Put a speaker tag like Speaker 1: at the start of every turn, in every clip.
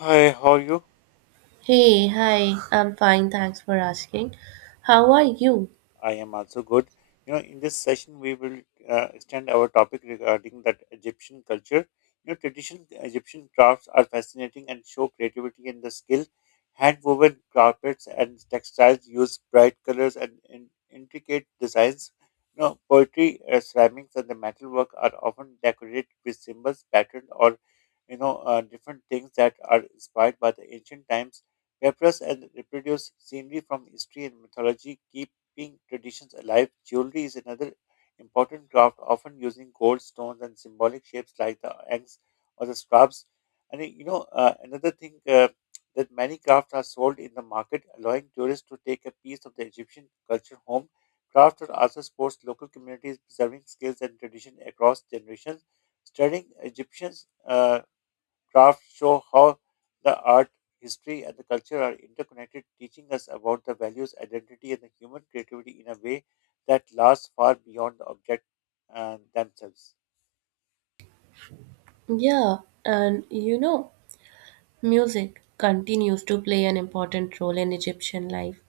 Speaker 1: Hi, how are you?
Speaker 2: Hey, hi, I'm fine, thanks for asking. How are you?
Speaker 1: I am also good. In this session, we will extend our topic regarding that Egyptian culture. Traditional Egyptian crafts are fascinating and show creativity and the skill. Hand-woven carpets and textiles use bright colors and intricate designs. Poetry, ceramics, and the metalwork are often decorated with symbols, patterns, or different things that are inspired by the ancient times. Papyrus and reproduced scenery from history and mythology keep keeping traditions alive. Jewelry is another important craft, often using gold, stones, and symbolic shapes like the eggs or the scarabs. Another thing that many crafts are sold in the market, allowing tourists to take a piece of the Egyptian culture home. Crafts are also sports local communities, preserving skills and tradition across generations. Studying Egyptians. Crafts show how the art, history, and the culture are interconnected, teaching us about the values, identity, and the human creativity in a way that lasts far beyond the object themselves.
Speaker 2: Yeah, and you know, music continues to play an important role in Egyptian life.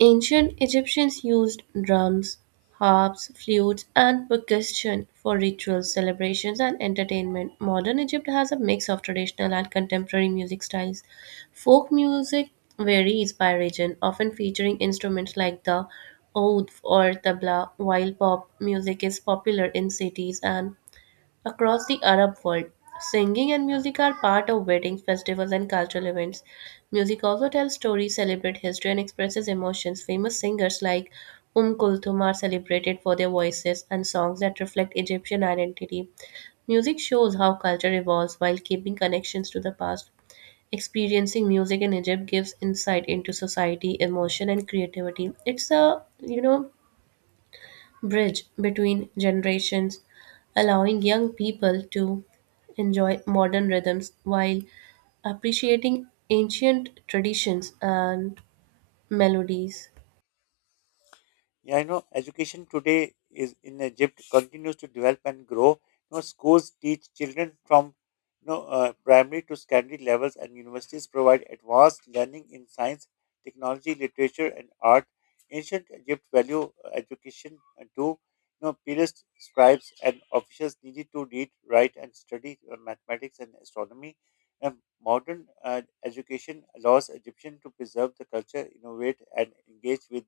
Speaker 2: Ancient Egyptians used drums, harps, flutes, and percussion for rituals, celebrations, and entertainment. Modern Egypt has a mix of traditional and contemporary music styles. Folk music varies by region, often featuring instruments like the oud or tabla, while pop music is popular in cities and across the Arab world. Singing and music are part of weddings, festivals, and cultural events. Music also tells stories, celebrates history, and expresses emotions. Famous singers like Kulthum are celebrated for their voices and songs that reflect Egyptian identity. Music shows how culture evolves while keeping connections to the past. Experiencing music in Egypt gives insight into society, emotion, and creativity. It's a, you know, bridge between generations, allowing young people to enjoy modern rhythms while appreciating ancient traditions and melodies.
Speaker 1: Yeah, I know education today is in Egypt continues to develop and grow. Schools teach children from primary to secondary levels, and universities provide advanced learning in science, technology, literature, and art. Ancient Egypt value education too. Periods, scribes, and officials needed to read, write, and study mathematics and astronomy. And modern education allows Egyptian to preserve the culture, innovate, and engage with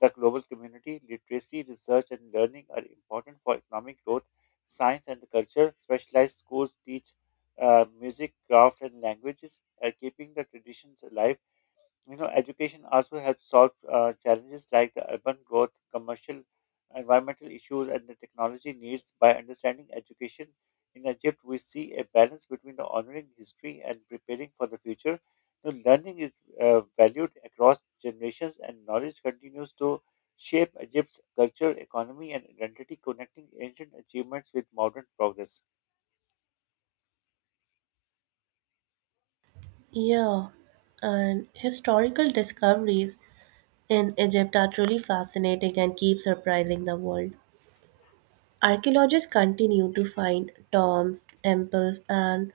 Speaker 1: the global community, literacy, research, and learning are important for economic growth. Science and culture, specialized schools teach music, craft, and languages, keeping the traditions alive. Education also helps solve challenges like the urban growth, commercial, environmental issues, and the technology needs. By understanding education in Egypt, we see a balance between the honoring history and preparing for the future. The learning is valued across generations, and knowledge continues to shape Egypt's culture, economy, and identity, connecting ancient achievements with modern progress.
Speaker 2: Yeah, and historical discoveries in Egypt are truly fascinating and keep surprising the world. Archaeologists continue to find tombs, temples, and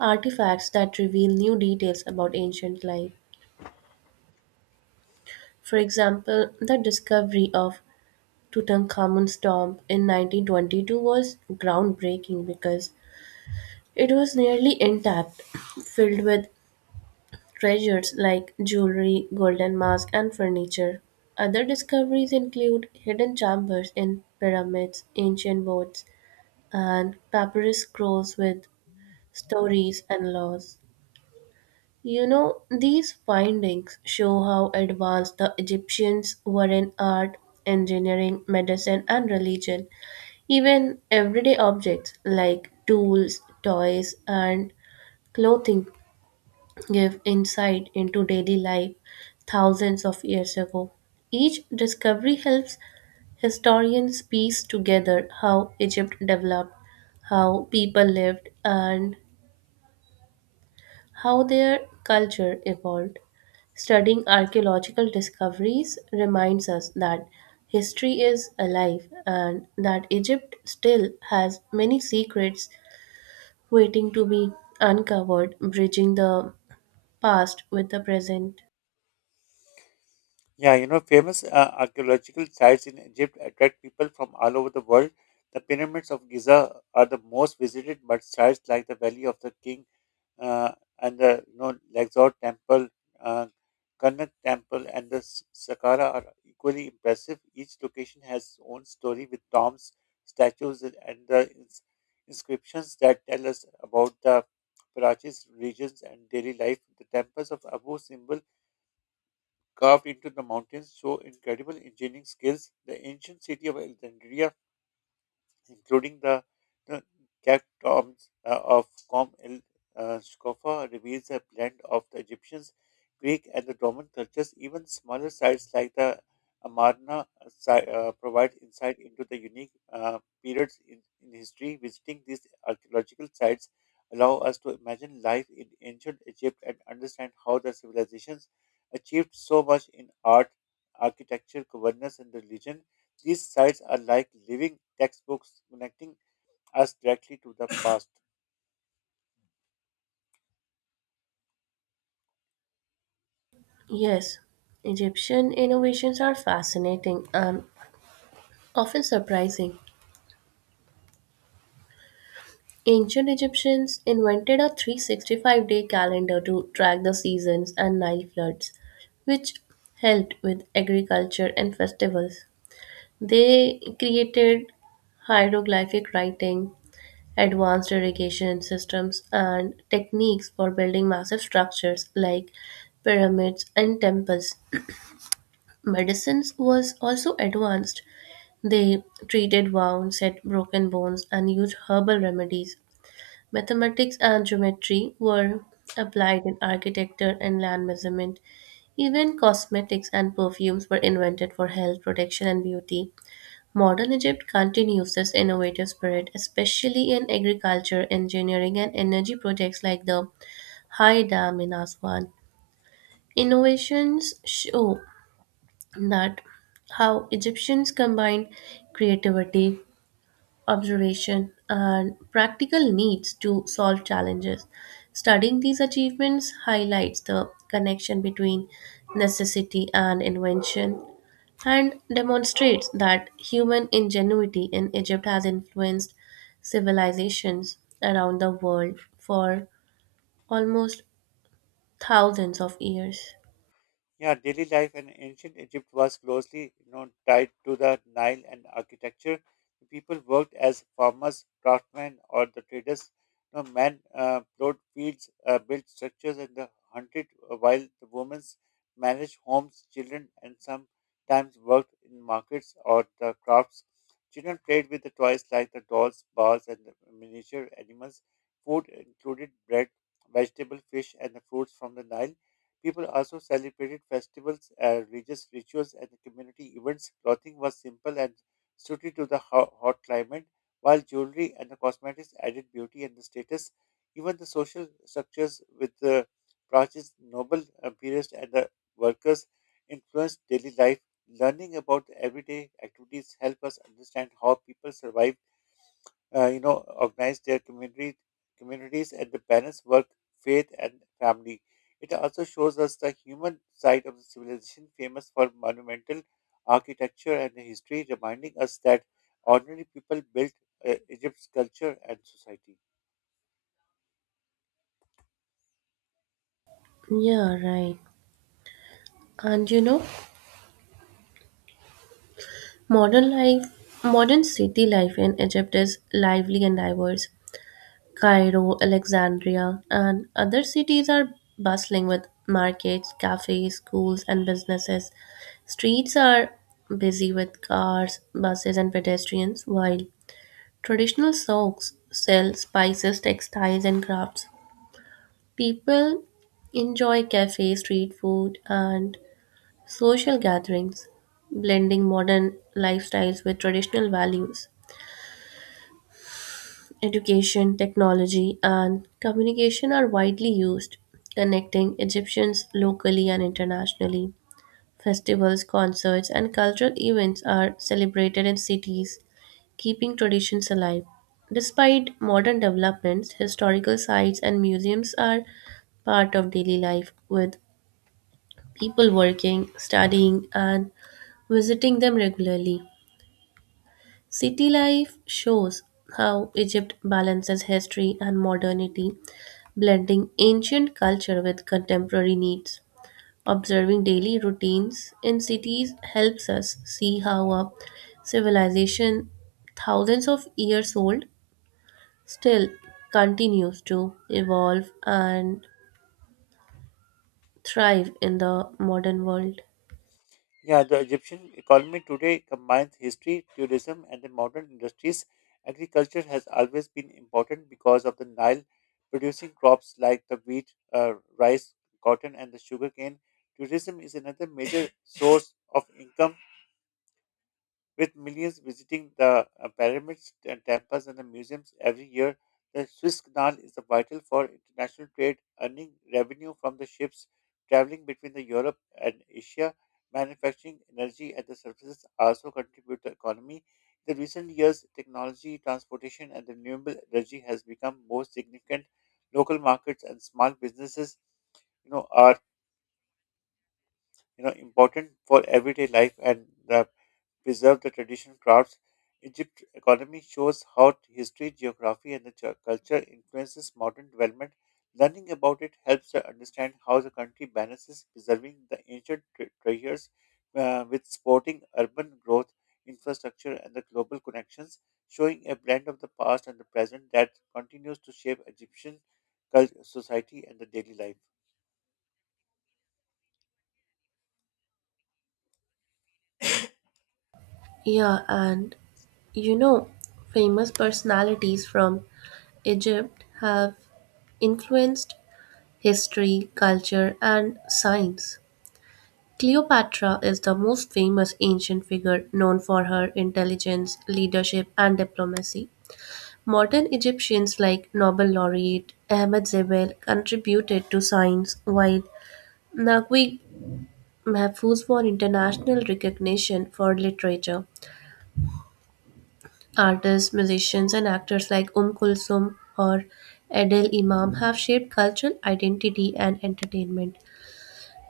Speaker 2: artifacts that reveal new details about ancient life. For example, the discovery of Tutankhamun's tomb in 1922 was groundbreaking because it was nearly intact, filled with treasures like jewelry, golden mask, and furniture. Other discoveries include hidden chambers in pyramids, ancient boats, and papyrus scrolls with stories and laws. You know, these findings show how advanced the Egyptians were in art, engineering, medicine, and religion. Even everyday objects like tools, toys, and clothing give insight into daily life thousands of years ago. Each discovery helps historians piece together how Egypt developed, how people lived, and how their culture evolved. Studying archaeological discoveries reminds us that history is alive and that Egypt still has many secrets waiting to be uncovered, bridging the past with the present.
Speaker 1: Yeah, famous archaeological sites in Egypt attract people from all over the world. The pyramids of Giza are the most visited, but sites like the Valley of the King uh, and the Luxor Temple, uh, Karnak Temple, and the Saqqara are equally impressive. Each location has its own story with tombs, statues, and the inscriptions that tell us about the Karachi's regions and daily life. The temples of Abu Simbel carved into the mountains show incredible engineering skills. The ancient city of Alexandria including the uh, catacombs of Com el Scoffa, reveals a blend of the Egyptians, Greek, and the Roman cultures. Even smaller sites like the Amarna provide insight into the unique periods in history. Visiting these archaeological sites allow us to imagine life in ancient Egypt and understand how the civilizations achieved so much in art, architecture, governance, and religion. These sites are like living textbooks connecting us directly to the past.
Speaker 2: Yes, Egyptian innovations are fascinating and often surprising. Ancient Egyptians invented a 365-day calendar to track the seasons and Nile floods, which helped with agriculture and festivals. They created hieroglyphic writing, advanced irrigation systems, and techniques for building massive structures like pyramids and temples. Medicines was also advanced. They treated wounds, set broken bones, and used herbal remedies. Mathematics and geometry were applied in architecture and land measurement. Even cosmetics and perfumes were invented for health, protection, and beauty. Modern Egypt continues this innovative spirit, especially in agriculture, engineering, and energy projects like the High Dam in Aswan. Innovations show that how Egyptians combined creativity, observation, and practical needs to solve challenges. Studying these achievements highlights the connection between necessity and invention and demonstrates that human ingenuity in Egypt has influenced civilizations around the world for almost thousands of years.
Speaker 1: Yeah, daily life in ancient Egypt was closely tied to the Nile and architecture. The people worked as farmers, craftsmen, or the traders. You know, men plowed fields, built structures, and the hunted, while the women managed homes, children, and sometimes worked in markets or the crafts. Children played with the toys like the dolls, bars, and the miniature animals. Food included bread, vegetable, fish, and the fruits from the Nile. People also celebrated festivals, religious rituals, and community events. Clothing was simple and suited to the hot climate, while jewelry and the cosmetics added beauty and the status. Even the social structures with the branches, noble, peers, and the workers influenced daily life. Learning about everyday activities help us understand how people survive organize their communities and the balance work, faith, and family. It also shows us the human side of the civilization, famous for monumental architecture and history, reminding us that ordinary people built Egypt's culture and society.
Speaker 2: Yeah, right. And you know, modern city life in Egypt is lively and diverse. Cairo, Alexandria, and other cities are bustling with markets, cafes, schools, and businesses. Streets are busy with cars, buses, and pedestrians, while traditional souks sell spices, textiles, and crafts. People enjoy cafe, street food, and social gatherings, blending modern lifestyles with traditional values. Education, technology, and communication are widely used, connecting Egyptians locally and internationally. Festivals, concerts, and cultural events are celebrated in cities, keeping traditions alive. Despite modern developments, historical sites and museums are part of daily life, with people working, studying, and visiting them regularly. City life shows how Egypt balances history and modernity, blending ancient culture with contemporary needs. Observing daily routines in cities helps us see how a civilization thousands of years old still continues to evolve and thrive in the modern world.
Speaker 1: Yeah, the Egyptian economy today combines history, tourism, and the modern industries. Agriculture has always been important because of the Nile, producing crops like the wheat, rice, cotton, and the sugarcane. Tourism is another major source of income with millions visiting the pyramids, temples, and the museums every year, the Swiss Canal is vital for international trade, earning revenue from the ships traveling between the Europe and Asia. Manufacturing, energy, and the services also contribute to the economy. In the recent years, technology, transportation, and the renewable energy has become more significant. Local markets and small businesses, are important for everyday life and the preserve the traditional crafts. Egypt's economy shows how history, geography, and the culture influences modern development. Learning about it helps to understand how the country balances preserving the ancient treasures with supporting urban growth, infrastructure, and the global connections, showing a blend of the past and the present that continues to shape Egyptian society and the daily life.
Speaker 2: Yeah, and you know, famous personalities from Egypt have influenced history, culture, and science. Cleopatra is the most famous ancient figure, known for her intelligence, leadership, and diplomacy. Modern Egyptians like Nobel laureate Ahmed Zebel contributed to science, while Naguib Mahfouz won international recognition for literature. Artists, musicians and actors like Kulthum or Adel Imam have shaped cultural identity and entertainment.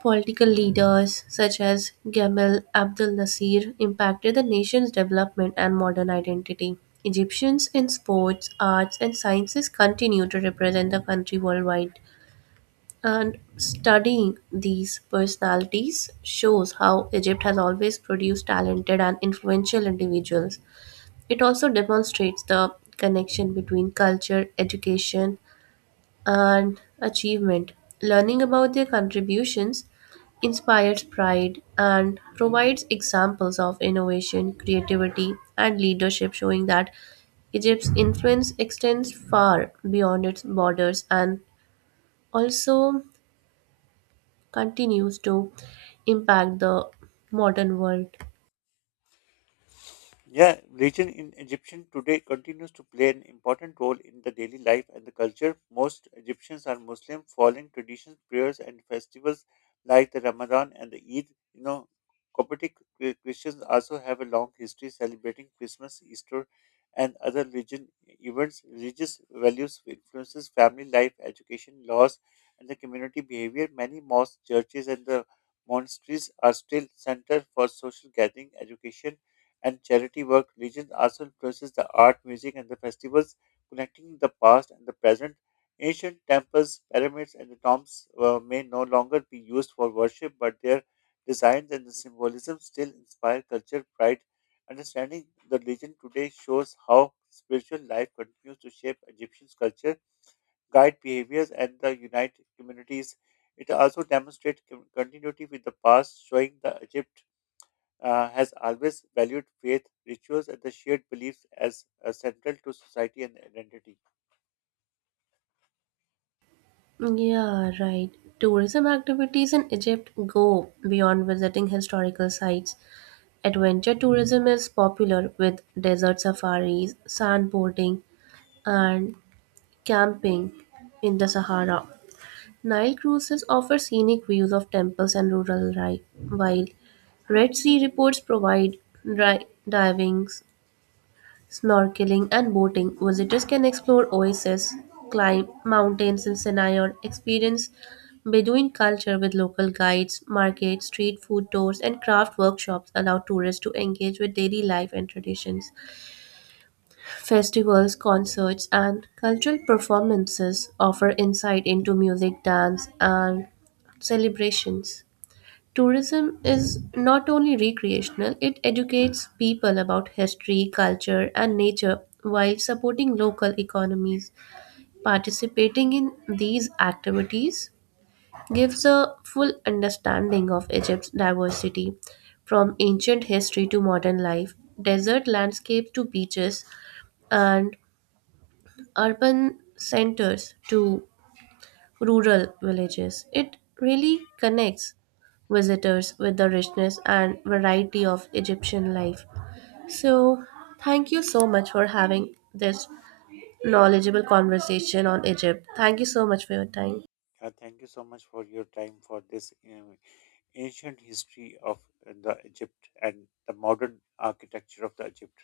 Speaker 2: Political leaders such as Gamal Abdel Nasser impacted the nation's development and modern identity. Egyptians in sports, arts, and sciences continue to represent the country worldwide. And studying these personalities shows how Egypt has always produced talented and influential individuals. It also demonstrates the connection between culture, education, and achievement. Learning about their contributions inspires pride and provides examples of innovation, creativity, and leadership, showing that Egypt's influence extends far beyond its borders and also continues to impact the modern world.
Speaker 1: Yeah, religion in Egyptian today continues to play an important role in the daily life and the culture. Most Egyptians are Muslim, following traditions, prayers, and festivals like the Ramadan and the Eid. You know, Coptic Christians also have a long history celebrating Christmas, Easter, and other religion events. Religious values influences family life, education, laws, and the community behavior. Many mosques, churches, and the monasteries are still center for social gathering, education and charity work, religion also influences the art, music, and the festivals, connecting the past and the present. Ancient temples, pyramids, and the tombs may no longer be used for worship, but their designs and the symbolism still inspire culture, pride. Understanding the religion today shows how spiritual life continues to shape Egyptian culture, guide behaviors, and the unite communities. It also demonstrates continuity with the past, showing the Egypt has always valued faith, rituals, and the shared beliefs as central to society and identity.
Speaker 2: Yeah, right. Tourism activities in Egypt go beyond visiting historical sites. Adventure tourism is popular with desert safaris, sandboarding, and camping in the Sahara. Nile cruises offer scenic views of temples and rural life, while Red Sea reports provide dry diving, snorkeling and boating. Visitors can explore oases, climb mountains in Sinai, or experience Bedouin culture with local guides. Markets, street food tours, and craft workshops allow tourists to engage with daily life and traditions. Festivals, concerts, and cultural performances offer insight into music, dance, and celebrations. Tourism is not only recreational, it educates people about history, culture, and nature while supporting local economies. Participating in these activities gives a full understanding of Egypt's diversity, from ancient history to modern life, desert landscapes to beaches, and urban centers to rural villages. It really connects visitors with the richness and variety of Egyptian life. So, thank you so much for having this knowledgeable conversation on Egypt. Thank you so much for your time.
Speaker 1: Thank you so much for your time for this ancient history of the Egypt and the modern architecture of the Egypt.